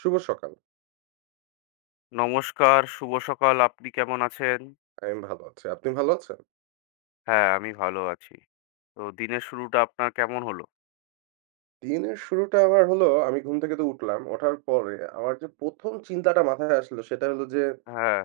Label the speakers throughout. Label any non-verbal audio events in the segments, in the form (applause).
Speaker 1: শুভ সকাল।
Speaker 2: নমস্কার, শুভ সকাল। আপনি কেমন আছেন?
Speaker 1: আমি ভালো আছি। আপনি ভালো আছেন?
Speaker 2: হ্যাঁ, আমি ভালো আছি। তো দিনের শুরুটা আপনার কেমন হলো?
Speaker 1: দিনের শুরুটা আমার হলো আমি ঘুম থেকে তো উঠলাম। ওঠার পরে আমার যে ১ম চিন্তাটা মাথায় আসলো সেটা হলো যে,
Speaker 2: হ্যাঁ,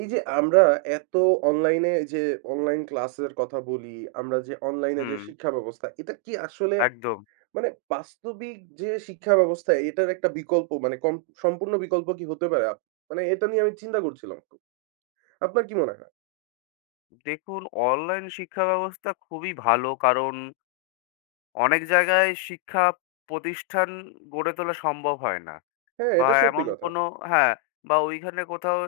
Speaker 1: এই যে আমরা এত অনলাইনে যে অনলাইন ক্লাসের কথা বলি, আমরা যে অনলাইনে যে
Speaker 2: হুম,
Speaker 1: শিক্ষা ব্যবস্থা, এটা কি আসলে
Speaker 2: একদম।
Speaker 1: মানে বাস্তবিক যে শিক্ষা ব্যবস্থা এটার একটা বিকল্প মানে কম সম্পূর্ণ বিকল্প কি হতে পারে? মানে এটা নিয়ে আমি চিন্তা করছিলাম খুব। আপনার কি মনে হয়?
Speaker 2: দেখুন, অনলাইন শিক্ষা ব্যবস্থা খুবই ভালো, কারণ অনেক জায়গায় শিক্ষা প্রতিষ্ঠান গড়ে তোলা সম্ভব হয় না।
Speaker 1: হ্যাঁ,
Speaker 2: বা
Speaker 1: এটা সত্যি
Speaker 2: এমন
Speaker 1: কথা।
Speaker 2: কোনো হ্যাঁ, বা ওইখানে কোথাও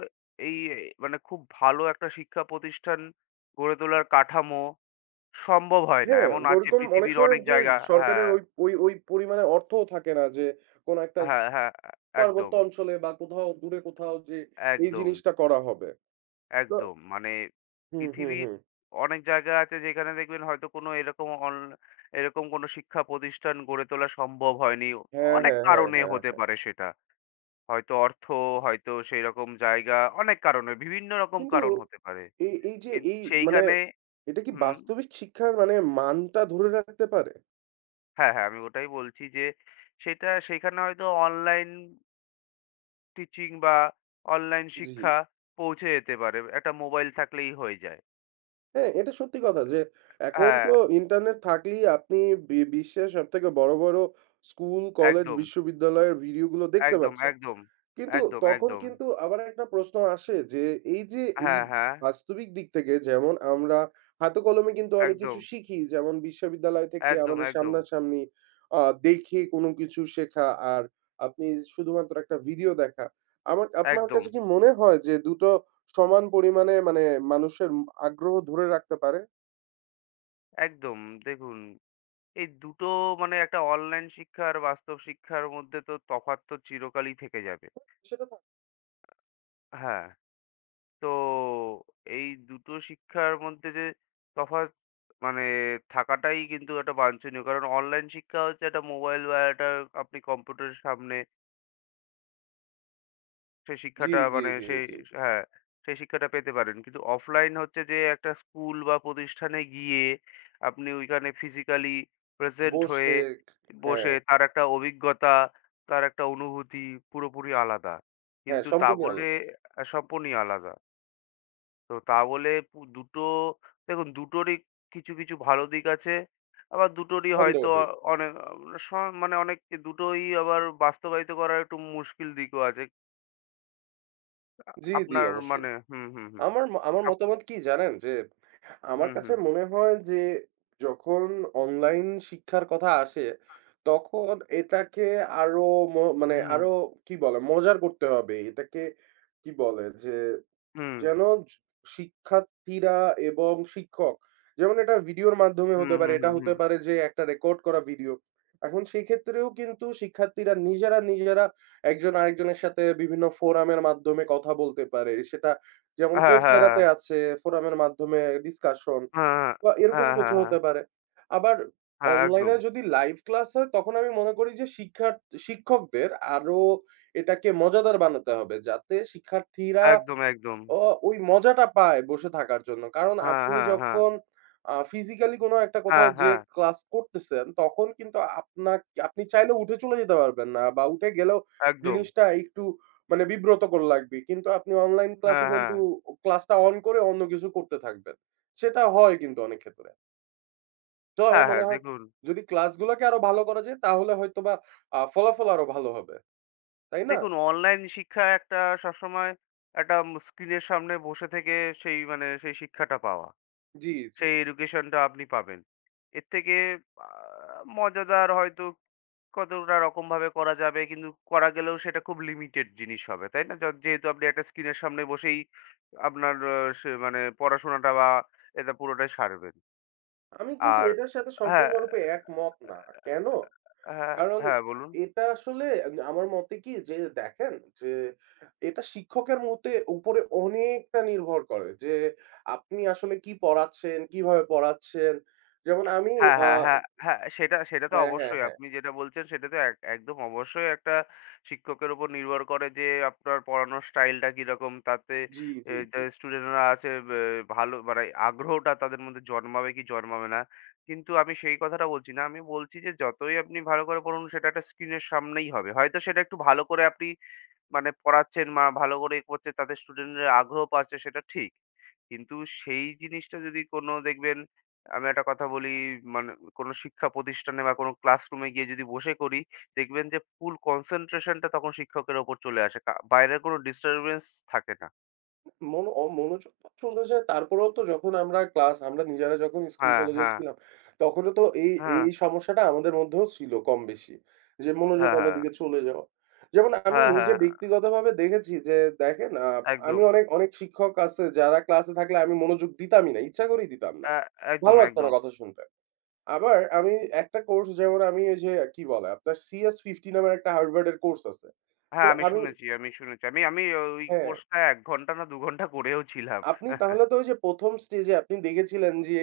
Speaker 2: এই মানে খুব ভালো একটা শিক্ষা প্রতিষ্ঠান গড়ে তোলার কাঠামো সম্ভব হয় না।
Speaker 1: হ্যাঁ,
Speaker 2: এমন আছে
Speaker 1: ওরকম অনেক
Speaker 2: পৃথিবীর
Speaker 1: সময়
Speaker 2: অনেক
Speaker 1: যে
Speaker 2: জায়গা।
Speaker 1: সরকারের
Speaker 2: হ্যাঁ,
Speaker 1: ওই ওই ওই পরিমাণে অর্থও থাকে না যে কোন একটা
Speaker 2: হ্যাঁ,
Speaker 1: পার্বত্য
Speaker 2: একদম,
Speaker 1: অঞ্চলে বা কোথাও দূরে কোথাও যে এই
Speaker 2: একদম।
Speaker 1: জিনিসটা করা হবে। তো
Speaker 2: একদম। মানে
Speaker 1: হুম, হুম,
Speaker 2: পৃথিবীর
Speaker 1: হুম।
Speaker 2: অনেক জায়গা আছে যেখানে দেখবেন হয়তো কোনো এরকম এরকম কোনো শিক্ষা প্রতিষ্ঠান গড়ে তোলা সম্ভব হয়নি।
Speaker 1: হ্যাঁ,
Speaker 2: অনেক
Speaker 1: হ্যাঁ, হ্যাঁ,
Speaker 2: কারণে
Speaker 1: হ্যাঁ,
Speaker 2: হতে
Speaker 1: হ্যাঁ।
Speaker 2: পারে সেটা। হয়তো অর্থ, হয়তো সেইরকম জায়গা, অনেক কারণে, বিভিন্ন রকম
Speaker 1: কিন্তু
Speaker 2: কারণ হতে পারে।
Speaker 1: এই এই যে
Speaker 2: কিন
Speaker 1: এই মানে
Speaker 2: সেইখানে
Speaker 1: এটা কি
Speaker 2: হুম,
Speaker 1: বাস্তবিক শিক্ষার মানে মানটা ধরে রাখতে পারে?
Speaker 2: হ্যাঁ, আমি ওটাই বলছি যে সেটা সেইখানে হয়তো অনলাইন টিচিং বা অনলাইন
Speaker 1: জি।
Speaker 2: শিক্ষা পৌঁছে যেতে পারে। একটা মোবাইল থাকলেই হয়ে যায়।
Speaker 1: হ্যাঁ, এটা সত্যি কথা যে এখন
Speaker 2: হ্যাঁ,
Speaker 1: তো ইন্টারনেট থাকলেই আপনি বিশ্বের সবথেকে বড় স্কুল, কলেজ,
Speaker 2: একদম।
Speaker 1: বিশ্ববিদ্যালয়ের ভিডিওগুলো দেখতে
Speaker 2: একদম,
Speaker 1: পাচ্ছেন।
Speaker 2: একদম,
Speaker 1: কিন্তু
Speaker 2: একদম,
Speaker 1: তখন
Speaker 2: একদম।
Speaker 1: কিন্তু আবার একটা প্রশ্ন আসে যে, এই যে এই
Speaker 2: হ্যাঁ, হ্যাঁ।
Speaker 1: বাস্তবিক দিক থেকে যেমন আমরা হাতে কলমে কিন্তু অনেক
Speaker 2: একদম,
Speaker 1: কিছু শিখি। যেমন বিশ্ববিদ্যালয় থেকে
Speaker 2: একদম,
Speaker 1: আমাদের
Speaker 2: একদম,
Speaker 1: সামনাসামনি আ দেখে কোনো কিছু শেখা আর আপনি শুধুমাত্র একটা ভিডিও দেখা। আমার আপনার
Speaker 2: একদম,
Speaker 1: কাছে কি মনে হয় যে দুটো সমান পরিমাণে মানে মানুষের আগ্রহ ধরে রাখতে পারে?
Speaker 2: একদম। দেখুন, এই দুটো মানে একটা অনলাইন শিক্ষা আর বাস্তব শিক্ষার মধ্যে তো তফাৎ তো চিরকালই থেকে যাবে।
Speaker 1: সেটা তো
Speaker 2: হ্যাঁ, তো এই দুটো শিক্ষার মধ্যে যে তফাৎ মানে থাকাটাই কিন্তু একটা বাঞ্ছনীয়। কারণ অনলাইন শিক্ষা হচ্ছে একটা মোবাইল বা একটা আপনি কম্পিউটারের সামনে সেই
Speaker 1: জি,
Speaker 2: শিক্ষাটা
Speaker 1: জি,
Speaker 2: মানে
Speaker 1: জি,
Speaker 2: সেই
Speaker 1: জি।
Speaker 2: হ্যাঁ, সেই শিক্ষাটা পেতে পারেন। কিন্তু অফলাইন হচ্ছে যে একটা স্কুল বা প্রতিষ্ঠানে গিয়ে আপনি ওইখানে ফিজিক্যালি প্রেজেন্ট হয়ে
Speaker 1: বসে হ্যাঁ,
Speaker 2: বসে তার একটা অভিজ্ঞতা, তার একটা অনুভূতি পুরোপুরি আলাদা।
Speaker 1: হ্যাঁ
Speaker 2: কিন্তু তা
Speaker 1: সম্পূর্ণই
Speaker 2: বলে
Speaker 1: আলাদা।
Speaker 2: সম্পূর্ণই আলাদা। তো তা বলে দুটো দেখুন দুটোরই কিছু, কিছু ভালো দিক আছে। আবার দুটোরই হয়তো
Speaker 1: সন্দেহহীন।
Speaker 2: অনেক স মানে অনেক দুটোই আবার বাস্তবায়িত করার একটু মুশকিল দিকও আছে।
Speaker 1: জি, জি
Speaker 2: আপনার
Speaker 1: অবশ্যই।
Speaker 2: মানে হুম, হুম, হুম।
Speaker 1: আমার
Speaker 2: আপ
Speaker 1: মতামত কি জানেন? যে আমার
Speaker 2: হুম,
Speaker 1: কাছে
Speaker 2: হুম,
Speaker 1: মনে হয় যে যখন অনলাইন শিক্ষার কথা আসে, তখন এটাকে আরো মানে
Speaker 2: হুম, হুম,
Speaker 1: আরো কি বলে মজার করতে হবে। এটাকে কি বলে যে
Speaker 2: হুম,
Speaker 1: যেন জ শিক্ষার্থীরা এবং শিক্ষক যেমন এটা ভিডিওর মাধ্যমে
Speaker 2: হুম,
Speaker 1: হতে পারে,
Speaker 2: হুম,
Speaker 1: এটা হতে
Speaker 2: হুম।
Speaker 1: পারে যে একটা রেকর্ড করা ভিডিও। এখন সেক্ষেত্রেও কিন্তু শিক্ষার্থীরা নিজেরা একজন আরেকজনের সাথে বিভিন্ন ফোরামের মাধ্যমে কথা বলতে পারে। সেটা যেমন
Speaker 2: হ্যাঁ, হ্যাঁ,
Speaker 1: Coursera তে
Speaker 2: হ্যাঁ।
Speaker 1: আছে ফোরামের মাধ্যমে ডিসকাশন
Speaker 2: হ্যাঁ, হ্যাঁ,
Speaker 1: বা এরকম
Speaker 2: হ্যাঁ,
Speaker 1: কিছু
Speaker 2: হ্যাঁ, হ্যাঁ, হ্যাঁ,
Speaker 1: হতে পারে। আবার
Speaker 2: হ্যাঁ, একদম,
Speaker 1: অনলাইনে যদি লাইভ ক্লাস হয় তখন আমি মনে করি যে শিক্ষকদের আরো এটাকে মজাদার বানাতে হবে। যাতে শিক্ষার্থীরা
Speaker 2: একদম।
Speaker 1: অ ওই মজাটা পায় বসে থাকার জন্য। কারণ
Speaker 2: হ্যাঁ,
Speaker 1: আপনি
Speaker 2: হ্যাঁ, হ্যাঁ,
Speaker 1: যখন ফিজিক্যালি কোনো একটা কোথাও
Speaker 2: হ্যাঁ,
Speaker 1: যেয়ে
Speaker 2: হ্যাঁ,
Speaker 1: ক্লাস করতেছেন, তখন কিন্তু আপনি চাইলে উঠে চলে যেতে পারবেন না বা উঠে গেলেও
Speaker 2: একদম।
Speaker 1: জিনিসটা একটু মানে বিব্রতকর লাগবে। কিন্তু আপনি অনলাইন ক্লাসে
Speaker 2: হ্যাঁ,
Speaker 1: কিন্তু
Speaker 2: হ্যাঁ,
Speaker 1: ক্লাসটা অন করে অন্য কিছু করতে থাকবেন। সেটা হয় কিন্তু অনেক ক্ষেত্রে। তো আমার
Speaker 2: হ্যাঁ,
Speaker 1: মনে
Speaker 2: হ্যাঁ,
Speaker 1: হয়
Speaker 2: দেখুন,
Speaker 1: যদি ক্লাসগুলোকে আরো ভালো করা যায় তাহলে হয়তোবা ফলাফল আরো ভালো হবে। তাই না?
Speaker 2: দেখুন, অনলাইন শিক্ষা একটা সবসময় একটা স্ক্রিনের সামনে বসে থেকে সেই মানে সেই শিক্ষাটা পাওয়া।
Speaker 1: জি, জি।
Speaker 2: সেই এডুকেশনটা আপনি পাবেন। এর থেকে আ মজাদার হয়তো কতটা রকমভাবে করা যাবে কিন্তু করা গেলেও সেটা খুব লিমিটেড জিনিস হবে, তাই না? যেহেতু আপনি একটা স্ক্রিনের সামনে বসেই আপনার সে মানে পড়াশোনাটা বা এটা পুরোটাই সারবেন।
Speaker 1: আমি কিন্তু
Speaker 2: আর
Speaker 1: এটার সাথে
Speaker 2: হ্যাঁ,
Speaker 1: সম্পূর্ণরূপে একমত না। কেন?
Speaker 2: হ্যাঁ,
Speaker 1: কারণ
Speaker 2: হ্যাঁ বলুন।
Speaker 1: এটা আসলে আমার মতে কি যে দেখেন যে এটা শিক্ষকের মতে উপরে অনেকটা নির্ভর করে যে আপনি আসলে কি পড়াচ্ছেন, কিভাবে পড়াচ্ছেন। যেমন আমি
Speaker 2: হ্যাঁ,
Speaker 1: আ
Speaker 2: হ্যাঁ, হ্যাঁ, হ্যাঁ, সেটা সেটা তো
Speaker 1: হ্যাঁ, হ্যাঁ,
Speaker 2: অবশ্যই।
Speaker 1: হ্যাঁ।
Speaker 2: আপনি যেটা বলছেন সেটা তো একদম অবশ্যই একটা শিক্ষকের উপর নির্ভর করে যে আপনার পড়ানোর স্টাইলটা কিরকম। তাতে
Speaker 1: জি, জি,
Speaker 2: যে
Speaker 1: জি।
Speaker 2: স্টুডেন্টরা আছে ভালো মানে আগ্রহটা তাদের মধ্যে জন্মাবে কি জন্মাবে না। কিন্তু আমি সেই কথাটা বলছি না। আমি বলছি যে যতই আপনি ভালো করে পড়ুন সেটা একটা স্ক্রিনের সামনেই হবে। হয়তো সেটা একটু ভালো করে আপনি মানে পড়াচ্ছেন ভালো করে করছে তাদের স্টুডেন্টদের আগ্রহ পাচ্ছে, সেটা ঠিক। কিন্তু সেই জিনিসটা যদি কোনো দেখবেন আমি একটা কথা বলি, মানে কোনো শিক্ষা প্রতিষ্ঠানে বা কোনো ক্লাসরুমে গিয়ে যদি বসে করি, দেখবেন যে ফুল কনসেনট্রেশনটা তখন শিক্ষকের ওপর চলে আসে। বাইরের কোনো ডিস্টার্বেন্স থাকে না।
Speaker 1: মনোযোগটা চলে যায়। তারপরেও তো যখন আমরা ক্লাস আমরা নিজেরা যখন স্কুল
Speaker 2: হ্যাঁ,
Speaker 1: কলেজে
Speaker 2: হ্যাঁ,
Speaker 1: ছিলাম, তখনও তো এই,
Speaker 2: হ্যাঁ,
Speaker 1: এই সমস্যাটা আমাদের মধ্যেও ছিল কম বেশি। যে মনোযোগ
Speaker 2: হ্যাঁ, হ্যাঁ,
Speaker 1: অন্যদিকে চলে যাওয়া। যেমন আমি
Speaker 2: হ্যাঁ,
Speaker 1: নিজে
Speaker 2: হ্যাঁ, হ্যাঁ,
Speaker 1: ব্যক্তিগতভাবে দেখেছি যে দেখেন আ আমি
Speaker 2: একদম।
Speaker 1: অনেক, অনেক শিক্ষক আছে যারা ক্লাসে থাকলে আমি মনোযোগ দিতামই না। ইচ্ছা করেই দিতাম না।
Speaker 2: অ্যা
Speaker 1: ভালো
Speaker 2: একদম,
Speaker 1: লাগতো না
Speaker 2: একদম।
Speaker 1: কথা শুনতে। আবার আমি একটা কোর্স যেমন আমি ওই যে কি বলে আপনার CS50 নামের একটা হার্ভার্ডের কোর্স আছে। তো
Speaker 2: হ্যাঁ, আমি
Speaker 1: আমি
Speaker 2: শুনেছি, আমি শুনেছি। আমি আমি ওই
Speaker 1: হ্যাঁ।
Speaker 2: কোর্সটা ১ ঘন্টা না ২ ঘন্টা করেও ছিলাম।
Speaker 1: আপনি তাহলে
Speaker 2: (laughs)
Speaker 1: তো ওই যে ১ম স্টেজে আপনি দেখেছিলেন যে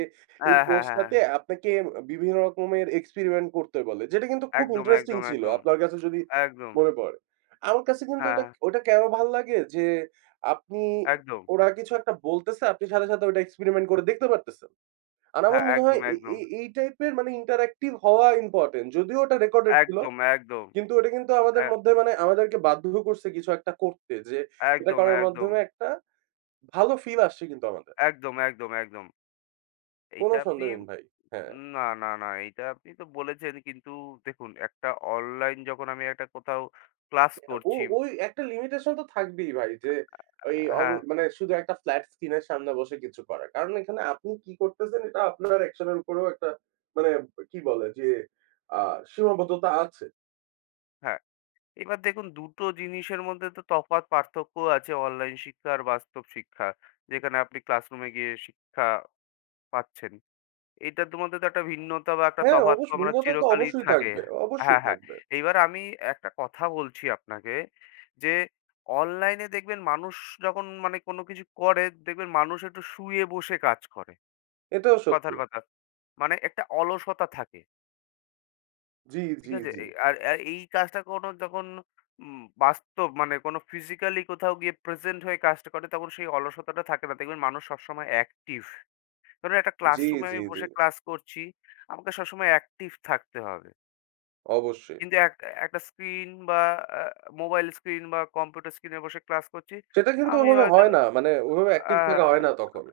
Speaker 1: এই
Speaker 2: হ্যাঁ, হ্যাঁ, হ্যাঁ,
Speaker 1: কোর্সটাতে
Speaker 2: হ্যাঁ।
Speaker 1: আপনাকে বিভিন্ন রকমের এক্সপেরিমেন্ট করতে বলে। যেটা কিন্তু খুব
Speaker 2: একদম,
Speaker 1: ইন্টারেস্টিং
Speaker 2: একদম,
Speaker 1: ছিল
Speaker 2: একদম।
Speaker 1: আপনার কাছে যদি
Speaker 2: একদম।
Speaker 1: মনে পড়ে। আমার কাছে কিন্তু ওইটা,
Speaker 2: হ্যাঁ,
Speaker 1: ওইটা কেন ভাল লাগে যে আপনি
Speaker 2: একদম।
Speaker 1: ওরা কিছু একটা বলতেছে আপনি সাথে ওইটা এক্সপেরিমেন্ট করে দেখতে পারতেছেন। আর
Speaker 2: হ্যাঁ,
Speaker 1: আমার মনে হয়
Speaker 2: একদম,
Speaker 1: এই,
Speaker 2: একদম।
Speaker 1: এই, এই টাইপের মানে ইন্টারেক্টিভ হওয়া ইম্পোর্টেন্ট। যদিও ওটা রেকর্ডেড ছিল
Speaker 2: একদম, একদম।
Speaker 1: কিন্তু ওটা কিন্তু আমাদের
Speaker 2: অ্যা
Speaker 1: মধ্যে মানে আমাদেরকে বাধ্য করছে কিছু একটা করতে যে এটা
Speaker 2: একদম,
Speaker 1: করার
Speaker 2: একদম।
Speaker 1: মাধ্যমে একটা ভালো ফিল আসছে কিন্তু আমাদের।
Speaker 2: একদম।
Speaker 1: কোন
Speaker 2: এইটা আপনি
Speaker 1: সন্দেহহীন ভাই। হ্যাঁ।
Speaker 2: না, না, না, এইটা আপনি তো বলেছেন, কিন্তু দেখুন একটা অনলাইন যখন আমি একটা কোথাও ক্লাস করছি।
Speaker 1: ওই একটা লিমিটেশন তো থাকবেই ভাই যে ওই অন
Speaker 2: হ্যাঁ,
Speaker 1: মানে শুধু একটা ফ্ল্যাট স্ক্রিনের সামনে বসে কিছু করা। কারণ এখানে আপনি কি করতেছেন এটা আপনার অ্যাকশন এর উপরেও একটা মানে কি বলে যে আ সীমাবদ্ধতা আছে।
Speaker 2: হ্যাঁ। এবার দেখুন ২ টো জিনিসের মধ্যে তো তফাৎ পার্থক্য আছে অনলাইন শিক্ষা আর বাস্তব শিক্ষা। যেখানে আপনি ক্লাসরুমে গিয়ে শিক্ষা পাচ্ছেন। এটার তো মধ্যে তো একটা ভিন্নতা বা একটা
Speaker 1: হ্যাঁ,
Speaker 2: তফাৎ তো
Speaker 1: অবশ্য
Speaker 2: আমরা
Speaker 1: ভিন্নতা তো
Speaker 2: চিরকালই
Speaker 1: অবশ্যই
Speaker 2: থাকে।
Speaker 1: থাকবে, অবশ্যই
Speaker 2: হ্যাঁ, হ্যাঁ।
Speaker 1: থাকবে।
Speaker 2: এইবার আমি একটা কথা বলছি আপনাকে যে, অনলাইনে দেখবেন মানুষ যখন মানে কোনো কিছু করে, দেখবেন মানুষ একটু শুয়ে বসে কাজ করে।
Speaker 1: এটাও সত্যি।
Speaker 2: কথার কথা। মানে একটা অলসতা থাকে।
Speaker 1: জি,
Speaker 2: ঠিক
Speaker 1: জি,
Speaker 2: আছে?
Speaker 1: জি।
Speaker 2: এ আর আর এই কাজটা কোনো যখন বাস্তব মানে কোনো ফিজিক্যালি কোথাও গিয়ে প্রেজেন্ট হয়ে কাজটা করে, তখন সেই অলসতাটা থাকে না। দেখবেন মানুষ সবসময় অ্যাক্টিভ। ধরুন একটা
Speaker 1: জি,
Speaker 2: ক্লাসরুমে
Speaker 1: জি,
Speaker 2: আমি
Speaker 1: জি।
Speaker 2: বসে ক্লাস করছি। আমাকে সবসময় অ্যাক্টিভ থাকতে হবে।
Speaker 1: অবশ্যই।
Speaker 2: কিন্তু একটা স্ক্রিন বা আ মোবাইল স্ক্রিন বা কম্পিউটার স্ক্রিনে বসে ক্লাস করছি।
Speaker 1: সেটা কিন্তু
Speaker 2: আমি
Speaker 1: ওভাবে
Speaker 2: হয়তো
Speaker 1: হয় না। মানে ওভাবে
Speaker 2: আ
Speaker 1: অ্যাকটিভ থাকা হয় না তখন।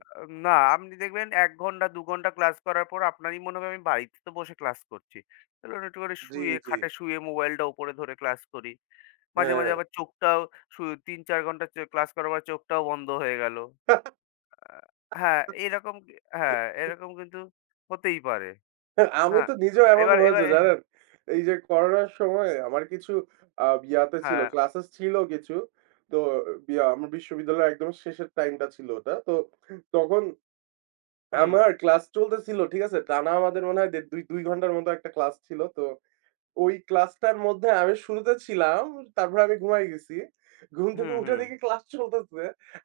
Speaker 2: না, আপনি দেখবেন ১ ঘন্টা ২ ঘন্টা ক্লাস করার পর আপনারই মনে হবে আমি বাড়িতে তো বসে ক্লাস করছি। তাহলে আমি একটু করে
Speaker 1: জি,
Speaker 2: শুয়ে
Speaker 1: জি।
Speaker 2: খাটে শুয়ে মোবাইলটা উপরে ধরে ক্লাস করি। মাঝে,
Speaker 1: হ্যাঁ।
Speaker 2: মাঝে আবার চোখটাও ৩-৪ ঘন্টা ক্লাস করার পর চোখটাও বন্ধ হয়ে গেল।
Speaker 1: (laughs)
Speaker 2: আ হ্যাঁ, হ্যাঁ, এরকম কিন্তু হতেই পারে।
Speaker 1: আমি
Speaker 2: না,
Speaker 1: তো নিজেও এমন
Speaker 2: এবার এবার
Speaker 1: হয়েছে জানেন? এই যে করোনার সময় আমার কিছু ইয়াতে ছিল,
Speaker 2: হ্যাঁ,
Speaker 1: ক্লাসেস ছিল কিছু। তো ইয়া আমার বিশ্ববিদ্যালয়ের একদম শেষের টাইমটা ছিল ওটা। তো তখন
Speaker 2: হুম,
Speaker 1: আমার ক্লাস চলতেছিল, ঠিক আছে? টানা আমাদের মনে হয় দেড় ২ ঘন্টার মতো একটা ক্লাস ছিল। তো ওই ক্লাসটার মধ্যে আমি শুরুতে ছিলাম, তারপরে আমি ঘুমায় গেছি। ঘুম থেকে
Speaker 2: হুম,
Speaker 1: উঠে
Speaker 2: হুম।
Speaker 1: দেখি ক্লাস চলতেছে।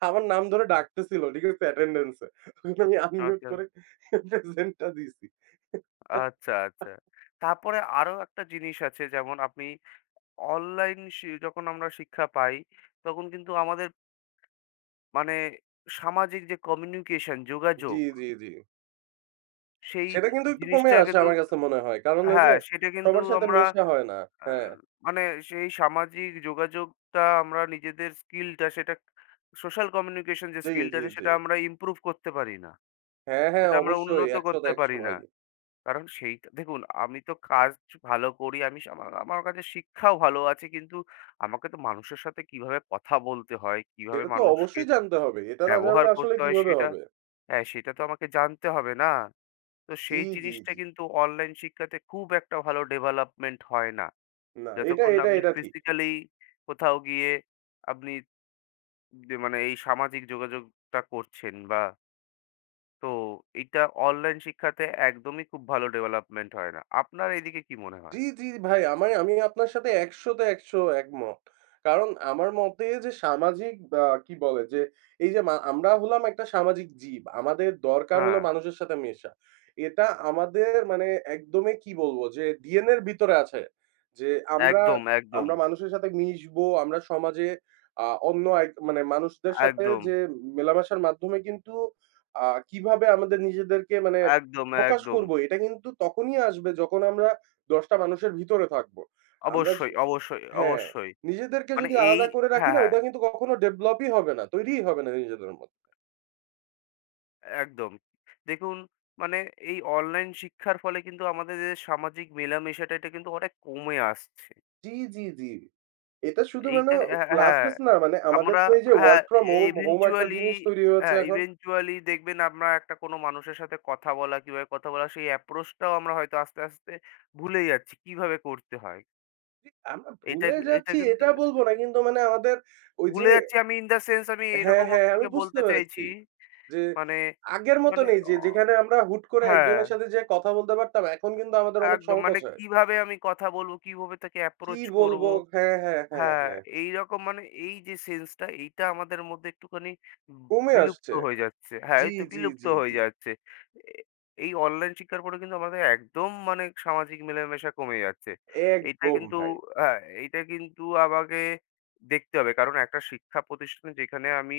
Speaker 1: আমার নাম ধরে ডাকতেছিল, ঠিক আছে? অ্যাটেন্ডেন্স এ। তখন আমি আনমিউট
Speaker 2: আচ্ছা,
Speaker 1: করে প্রেজেন্টটা দিছি।
Speaker 2: আচ্ছা। তারপরে আরো একটা জিনিস আছে, যেমন আপনি অনলাইন শি যখন আমরা শিক্ষা পাই তখন কিন্তু আমাদের মানে সামাজিক যে কমিউনিকেশন
Speaker 1: জি,
Speaker 2: যোগাযোগ
Speaker 1: জি, জি।
Speaker 2: সেই
Speaker 1: সেটা কিন্তু একটু কমে
Speaker 2: জিনিসটা
Speaker 1: আসে
Speaker 2: কিন্তু
Speaker 1: আমার কাছে মনে হয়। কারণ ওই যে
Speaker 2: হ্যাঁ, সেটা কিন্তু
Speaker 1: সবার সাথে
Speaker 2: আমরা
Speaker 1: মেশা হয় না।
Speaker 2: আ
Speaker 1: হ্যাঁ,
Speaker 2: মানে সেই সামাজিক যোগাযোগটা আমরা নিজেদের স্কিলটা সেটা সোশ্যাল কমিউনিকেশন যে
Speaker 1: জি,
Speaker 2: স্কিলটা
Speaker 1: জি,
Speaker 2: আছে
Speaker 1: জি।
Speaker 2: সেটা আমরা ইমপ্রুভ করতে পারি না।
Speaker 1: হ্যাঁ, হ্যাঁ,
Speaker 2: সেটা আমরা
Speaker 1: অবশ্যই
Speaker 2: উন্নত করতে
Speaker 1: ১০০-১০০
Speaker 2: পারি না।
Speaker 1: ভাই।
Speaker 2: কারণ সেইটা দেখুন আমি তো কাজ ভালো করি। আমি স আমা আমার কাছে শিক্ষাও ভালো আছে। কিন্তু আমাকে তো মানুষের সাথে কিভাবে কথা বলতে হয়, কিভাবে
Speaker 1: এটা তো
Speaker 2: মানুষকে
Speaker 1: অবশ্যই জানতে হবে। এটা না
Speaker 2: ব্যবহার
Speaker 1: জানলে আসলে
Speaker 2: করতে হয়
Speaker 1: কিভাবে
Speaker 2: সেটা
Speaker 1: হবে?
Speaker 2: হ্যাঁ, সেটা তো আমাকে জানতে হবে না? তো
Speaker 1: জি,
Speaker 2: সেই
Speaker 1: জি,
Speaker 2: জিনিসটা
Speaker 1: জি।
Speaker 2: কিন্তু অনলাইন শিক্ষাতে খুব একটা ভালো ডেভেলপমেন্ট হয় না।
Speaker 1: না, এটা,
Speaker 2: যতক্ষণ না
Speaker 1: এটা,
Speaker 2: আপনি
Speaker 1: এটা ঠিক।
Speaker 2: ফিজিক্যালি কোথাও গিয়ে আপনি মানে এই সামাজিক যোগাযোগটা করছেন বা তো এইটা অনলাইন শিক্ষাতে একদমই খুব ভালো ডেভেলপমেন্ট হয় না। আপনার এইদিকে কি মনে
Speaker 1: জি,
Speaker 2: হয়?
Speaker 1: জি ভাই আমি আপনার সাথে ১০০ তে ১০০ একমত। কারণ আমার মতে যে সামাজিক কি বলে যে এই যে আমরা হলাম একটা সামাজিক জীব। আমাদের দরকার হলো
Speaker 2: হ্যাঁ,
Speaker 1: মানুষের সাথে মেশা। এটা আমাদের মানে একদমই কি বলবো যে DNA এর ভিতরে আছে। যে আমরা
Speaker 2: একদম, একদম,
Speaker 1: আমরা মানুষের সাথে মিশবো, আমরা সমাজে অন্য এক মানে মানুষদের সাথে
Speaker 2: একদম,
Speaker 1: যে মেলামেশার মাধ্যমে কিন্তু কিভাবে আমাদের নিজেদেরকে মানে
Speaker 2: একদম,
Speaker 1: প্রকাশ
Speaker 2: একদম।
Speaker 1: করবো এটা কিন্তু তখনই আসবে যখন আমরা ১০টা মানুষের ভিতরে থাকবো। আমরা য
Speaker 2: অবশ্যই, অবশ্যই,
Speaker 1: হ্যাঁ,
Speaker 2: অবশ্যই।
Speaker 1: নিজেদেরকে
Speaker 2: মানে
Speaker 1: যদি
Speaker 2: এই
Speaker 1: আলাদা করে রাখি
Speaker 2: হ্যাঁ,
Speaker 1: না ওইটা কিন্তু কখনো ডেভেলপই হবে না। তৈরিই হবে না নিজেদের মধ্যে।
Speaker 2: একদম। দেখুন, মানে এই অনলাইন শিক্ষার ফলে কিন্তু আমাদের যে সামাজিক মেলামেশাটা এটা কিন্তু অনেক কমে আসছে।
Speaker 1: জি, জি, জি। এটা শুধু মানে
Speaker 2: এইটা হ্যাঁ,
Speaker 1: ক্লাসেস না মানে আমাদের
Speaker 2: আমরা
Speaker 1: তো এই যে
Speaker 2: হ্যাঁ,
Speaker 1: ওয়ার্ক ফ্রম হোম, হোম একটা
Speaker 2: eventually
Speaker 1: জিনিস তৈরি হয়েছে
Speaker 2: হ্যাঁ,
Speaker 1: এখন।
Speaker 2: eventually দেখবেন আমরা একটা কোনো মানুষের সাথে কথা বলা, কিভাবে কথা বলা সেই approach টাও আমরা হয়তো আস্তে, আস্তে ভুলে যাচ্ছি কিভাবে করতে হয়।
Speaker 1: জি, আমরা
Speaker 2: এটা,
Speaker 1: ভুলে
Speaker 2: এটা
Speaker 1: যাচ্ছি
Speaker 2: কিন্তু
Speaker 1: এটা বলব না কিন্তু মানে আমাদের ওই যে
Speaker 2: ভুলে যাচ্ছি আমি ইন দ্যা সেন্স আমি
Speaker 1: হ্যাঁ, হ্যাঁ
Speaker 2: এরকম
Speaker 1: হ্যাঁ, আমি
Speaker 2: আপনাকে
Speaker 1: বুঝতে
Speaker 2: বলতে
Speaker 1: পেরেছি
Speaker 2: চাইছি
Speaker 1: যে
Speaker 2: মানে
Speaker 1: আগের মতো
Speaker 2: মানে
Speaker 1: নেই যে
Speaker 2: অ
Speaker 1: যেখানে আমরা হুট করে
Speaker 2: হ্যাঁ,
Speaker 1: একজনের সাথে যেয়ে কথা বলতে পারতাম এখন কিন্তু আমাদের অনেক
Speaker 2: একদম। মানে
Speaker 1: সংকোচ হয়।
Speaker 2: কিভাবে আমি কথা বলবো, কিভাবে তাকে
Speaker 1: কি
Speaker 2: অ্যাপ্রোচ করব।
Speaker 1: বলবো? হ্যাঁ, হ্যাঁ, হ্যাঁ,
Speaker 2: হ্যাঁ,
Speaker 1: হ্যাঁ।
Speaker 2: এইরকম মানে এই যে সেন্সটা এইটা আমাদের মধ্যে একটুখানি উম
Speaker 1: কমে
Speaker 2: বিলুপ্ত
Speaker 1: আসছে।
Speaker 2: হয়ে যাচ্ছে। হ্যাঁ,
Speaker 1: জি,
Speaker 2: এই তো
Speaker 1: জি,
Speaker 2: বিলুপ্ত
Speaker 1: জি,
Speaker 2: হয়ে
Speaker 1: জি।
Speaker 2: যাচ্ছে। এ এই অনলাইন শিক্ষার পরে কিন্তু আমাদের একদম মানে সামাজিক মেলামেশা কমে যাচ্ছে। এইটা
Speaker 1: একদম
Speaker 2: কিন্তু
Speaker 1: ভাই।
Speaker 2: হ্যাঁ, এইটা কিন্তু আমাকে দেখতে হবে। কারণ একটা শিক্ষা প্রতিষ্ঠানে যেখানে আমি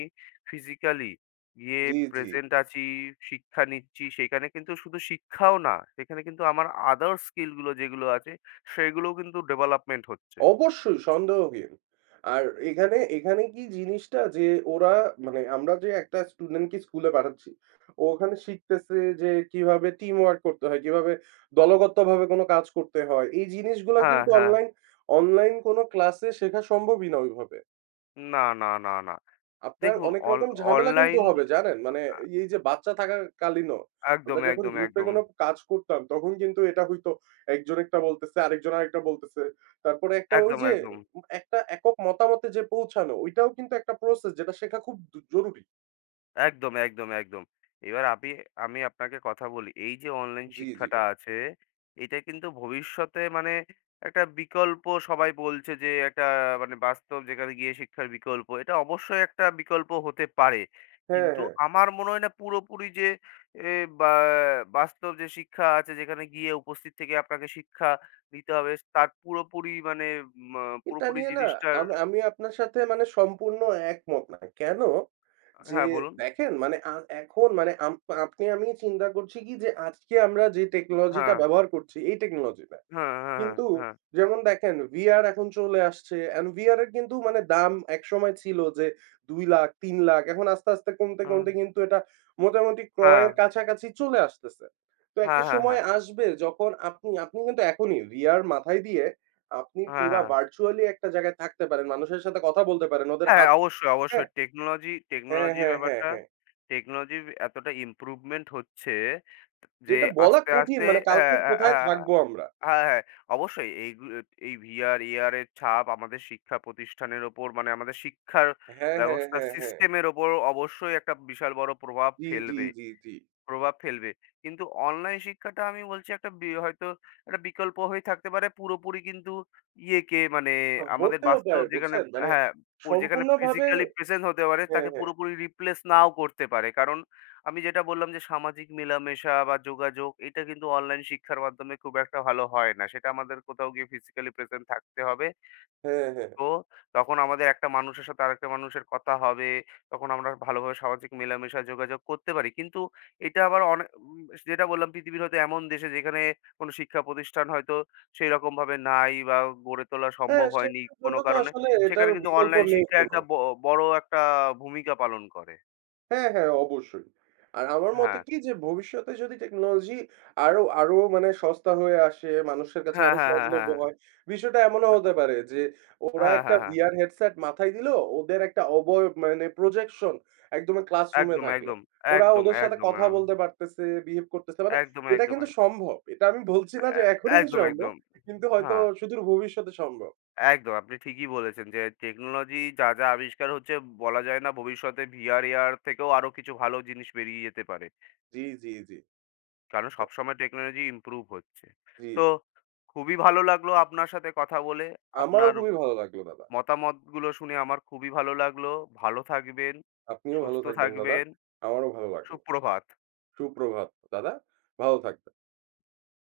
Speaker 2: ফিজিক্যালি গিয়ে
Speaker 1: জি, জি।
Speaker 2: প্রেজেন্ট আছি, শিক্ষা নিচ্ছি, সেখানে কিন্তু শুধু শিক্ষাও না, সেখানে কিন্তু আমার আদার স্কিলগুলো যেগুলো আছে সেগুলোও কিন্তু ডেভেলপমেন্ট হচ্ছে।
Speaker 1: অবশ্যই সন্দেহহীন। আর এখানে কি জিনিসটা যে ওরা মানে আমরা যে একটা স্টুডেন্টকে স্কুলে পাঠাচ্ছি, ওখানে শিখতেছে যে কিভাবে টিম ওয়ার্ক করতে হয়, কিভাবে দলগতভাবে কোন কাজ করতে হয়। এই জিনিসগুলা
Speaker 2: হ্যাঁ,
Speaker 1: কিন্তু
Speaker 2: হ্যাঁ।
Speaker 1: অনলাইন কোন ক্লাসে শেখা সম্ভবই না ওইভাবে।
Speaker 2: না।
Speaker 1: আপনার
Speaker 2: দেখুন
Speaker 1: অনেক রকম ঝামেলা কিন্তু
Speaker 2: অনলাইন
Speaker 1: হবে জানেন? মানে
Speaker 2: আ
Speaker 1: এই যে বাচ্চা থাকাকালীনও আমরা
Speaker 2: একদম,
Speaker 1: যখন
Speaker 2: একদম,
Speaker 1: গ্রুপে
Speaker 2: একদম,
Speaker 1: কোনো কাজ করতাম তখন কিন্তু এটা হইতো একজন একটা বলতেছে, আরেকজন আরেকটা বলতেছে। তারপরে একটা ওই
Speaker 2: একদম,
Speaker 1: যে
Speaker 2: একদম।
Speaker 1: একটা একক মতামতে যে পৌঁছানো ওইটাও কিন্তু একটা প্রসেস যেটা শেখা খুব জরুরি।
Speaker 2: একদম। এবার আপনি আমি আপনাকে কথা বলি। এই যে অনলাইন
Speaker 1: জি, জি।
Speaker 2: শিক্ষাটা আছে, এটা কিন্তু ভবিষ্যতে মানে একটা বিকল্প সবাই বলছে যে একটা মানে বাস্তব যেখানে গিয়ে শিক্ষার বিকল্প। এটা অবশ্যই একটা বিকল্প হতে পারে।
Speaker 1: হ্যাঁ,
Speaker 2: কিন্তু
Speaker 1: হ্যাঁ।
Speaker 2: আমার মনে হয় না পুরোপুরি যে এ বা বাস্তব যে শিক্ষা আছে যেখানে গিয়ে উপস্থিত থেকে আপনাকে শিক্ষা নিতে হবে তার পুরোপুরি মানে ম
Speaker 1: এটা
Speaker 2: পুরোপুরি
Speaker 1: নিয়ে না
Speaker 2: জিনিসটার
Speaker 1: আমি আমি আপনার সাথে মানে সম্পূর্ণ একমত না। কেন? যে
Speaker 2: হ্যাঁ বলুন।
Speaker 1: দেখেন মানে এখন মানে আপনি আমি চিন্তা করছি কি যে আজকে আমরা যে টেকনোলজিটা
Speaker 2: হ্যাঁ,
Speaker 1: ব্যবহার করছি এই টেকনোলজি না।
Speaker 2: হ্যাঁ, হ্যাঁ, হ্যাঁ,
Speaker 1: কিন্তু
Speaker 2: হ্যাঁ,
Speaker 1: যেমন দেখেন VR এখন চলে আসছে। and VR এর কিন্তু মানে দাম একসময় ছিল যে 2,00,000, 3,00,000 এখন আস্তে, আস্তে কমতে,
Speaker 2: হ্যাঁ,
Speaker 1: কমতে কিন্তু এটা মোটামুটি
Speaker 2: হ্যাঁ।
Speaker 1: ক্রয়ের কাছাকাছি চলে আসতেছে। তো একটা
Speaker 2: হ্যাঁ, হ্যাঁ,
Speaker 1: সময়
Speaker 2: হ্যাঁ।
Speaker 1: আসবে যখন আপনি আপনি কিন্তু এখনই VR মাথায় দিয়ে আপনি
Speaker 2: হ্যাঁ,
Speaker 1: পুরা
Speaker 2: হ্যাঁ, হ্যাঁ।
Speaker 1: ভার্চুয়ালি একটা জায়গায় থাকতে পারেন। মানুষের সাথে কথা বলতে পারেন। ওদের
Speaker 2: হ্যাঁ,
Speaker 1: হাত
Speaker 2: অবশ্যই, অবশ্যই।
Speaker 1: হ্যাঁ,
Speaker 2: টেকনোলজি
Speaker 1: হ্যাঁ,
Speaker 2: টেকনোলজি
Speaker 1: হ্যাঁ, হ্যাঁ,
Speaker 2: ব্যাপারটা
Speaker 1: হ্যাঁ।
Speaker 2: টেকনোলজির এতটা ইমপ্রুভমেন্ট হচ্ছে যে
Speaker 1: যেটা বলা
Speaker 2: আস্তে,
Speaker 1: কঠিন
Speaker 2: আস্তে
Speaker 1: মানে কালকে
Speaker 2: হ্যাঁ, হ্যাঁ,
Speaker 1: কোথায়
Speaker 2: হ্যাঁ,
Speaker 1: থাকবো আমরা?
Speaker 2: হ্যাঁ, হ্যাঁ। অবশ্যই এই VR, AR এর ছাপ আমাদের শিক্ষা প্রতিষ্ঠানের ওপর মানে আমাদের শিক্ষার
Speaker 1: হ্যাঁ, হ্যাঁ,
Speaker 2: ব্যবস্থার
Speaker 1: হ্যাঁ, হ্যাঁ।
Speaker 2: সিস্টেমের ওপর অবশ্যই একটা বিশাল বড় প্রভাব
Speaker 1: জি, জি,
Speaker 2: ফেলবে।
Speaker 1: জি, জি।
Speaker 2: প্রভাব ফেলবে। কিন্তু অনলাইন শিক্ষাটা আমি বলছি একটা হয়তো একটা বিকল্প হয়ে থাকতে পারে পুরোপুরি, কিন্তু ইয়েকে মানে আমাদের
Speaker 1: হতেও
Speaker 2: বাস্তব
Speaker 1: পারে
Speaker 2: যেখানে
Speaker 1: বুঝছেন? মানে
Speaker 2: হ্যাঁ, যেখানে
Speaker 1: সম্পূর্ণভাবে
Speaker 2: ফিজিক্যালি প্রেজেন্ট হতে পারে
Speaker 1: হ্যাঁ,
Speaker 2: তাকে
Speaker 1: হ্যাঁ।
Speaker 2: পুরোপুরি রিপ্লেস নাও করতে পারে। কারণ আমি যেটা বললাম যে সামাজিক মেলামেশা বা যোগাযোগ এটা কিন্তু অনলাইন শিক্ষার মাধ্যমে খুব একটা ভালো হয় না। সেটা আমাদের কোথাও গিয়ে ফিজিক্যালি প্রেজেন্ট থাকতে হবে।
Speaker 1: হ্যাঁ, হ্যাঁ।
Speaker 2: তো তখন আমাদের একটা মানুষের সাথে আরেকটা মানুষের কথা হবে। তখন আমরা ভালোভাবে সামাজিক মেলামেশা, যোগাযোগ করতে পারি। কিন্তু এটা আবার অনে উম যেটা বললাম পৃথিবীর হয়তো এমন দেশে যেখানে কোনো শিক্ষা প্রতিষ্ঠান হয়তো সেইরকমভাবে নাই বা গড়ে তোলা
Speaker 1: হ্যাঁ,
Speaker 2: সম্ভব হয়নি
Speaker 1: সেটার জন্য
Speaker 2: কোনো
Speaker 1: তো
Speaker 2: কারণে।
Speaker 1: আসলে এটার
Speaker 2: সেখানে কিন্তু
Speaker 1: বিকল্প
Speaker 2: অনলাইন
Speaker 1: নেই
Speaker 2: শিক্ষা
Speaker 1: কোনো।
Speaker 2: একটা বড় একটা ভূমিকা পালন করে।
Speaker 1: হ্যাঁ, হ্যাঁ, অবশ্যই। আর আমার মতে
Speaker 2: হ্যাঁ।
Speaker 1: কি যে ভবিষ্যতে যদি টেকনোলজি আরো মানে সস্তা হয়ে আসে, মানুষের কাছে
Speaker 2: হ্যাঁ,
Speaker 1: আরো
Speaker 2: হ্যাঁ, হ্যাঁ,
Speaker 1: সহজলভ্য
Speaker 2: হ্যাঁ,
Speaker 1: হয়। বিষয়টা এমনও
Speaker 2: হ্যাঁ।
Speaker 1: হতে পারে যে ওরা
Speaker 2: হ্যাঁ,
Speaker 1: একটা
Speaker 2: হ্যাঁ, হ্যাঁ।
Speaker 1: VR হেডসেট মাথায় দিল, ওদের একটা অবয়ব মানে প্রজেকশন একদম ক্লাসরুমে
Speaker 2: একদম,
Speaker 1: থাকলো।
Speaker 2: একদম,
Speaker 1: ওরা
Speaker 2: একদম,
Speaker 1: ওদের
Speaker 2: আহ,
Speaker 1: সাথে
Speaker 2: একদম, আ
Speaker 1: কথা বলতে পারতেছে, বিহেভ করতেছে। মানে
Speaker 2: একদম,
Speaker 1: এটা
Speaker 2: একদম,
Speaker 1: কিন্তু
Speaker 2: এ
Speaker 1: সম্ভব। এটা আমি বলছি না যে এখনই
Speaker 2: একদম,
Speaker 1: সম্ভব।
Speaker 2: একদম।
Speaker 1: কিন্তু হয়তো
Speaker 2: হ্যাঁ।
Speaker 1: সুদূর ভবিষ্যতে সম্ভব।
Speaker 2: একদম, আপনি ঠিকই বলেছেন যে টেকনোলজি যা, যা আবিষ্কার হচ্ছে বলা যায় না ভবিষ্যতে VR, AR থেকেও আরো কিছু ভালো জিনিস বেরিয়ে যেতে পারে।
Speaker 1: জি, জি, জি।
Speaker 2: কারণ সবসময় টেকনোলজি ইমপ্রুভ হচ্ছে।
Speaker 1: জি।
Speaker 2: তো খুবই ভালো লাগলো আপনার সাথে কথা বলে। আপনার
Speaker 1: আমারও খুবই ভালো লাগলো দাদা।
Speaker 2: মতামতগুলো শুনে আমার খুবই ভালো লাগলো। ভালো থাকবেন,
Speaker 1: আপনিও ভালো
Speaker 2: সুস্থ
Speaker 1: থাকবেন দাদা।
Speaker 2: থাকবেন,
Speaker 1: আমারও ভালো লাগলো।
Speaker 2: সুপ্রভাত।
Speaker 1: সুপ্রভাত দাদা। ভালো থাকবেন।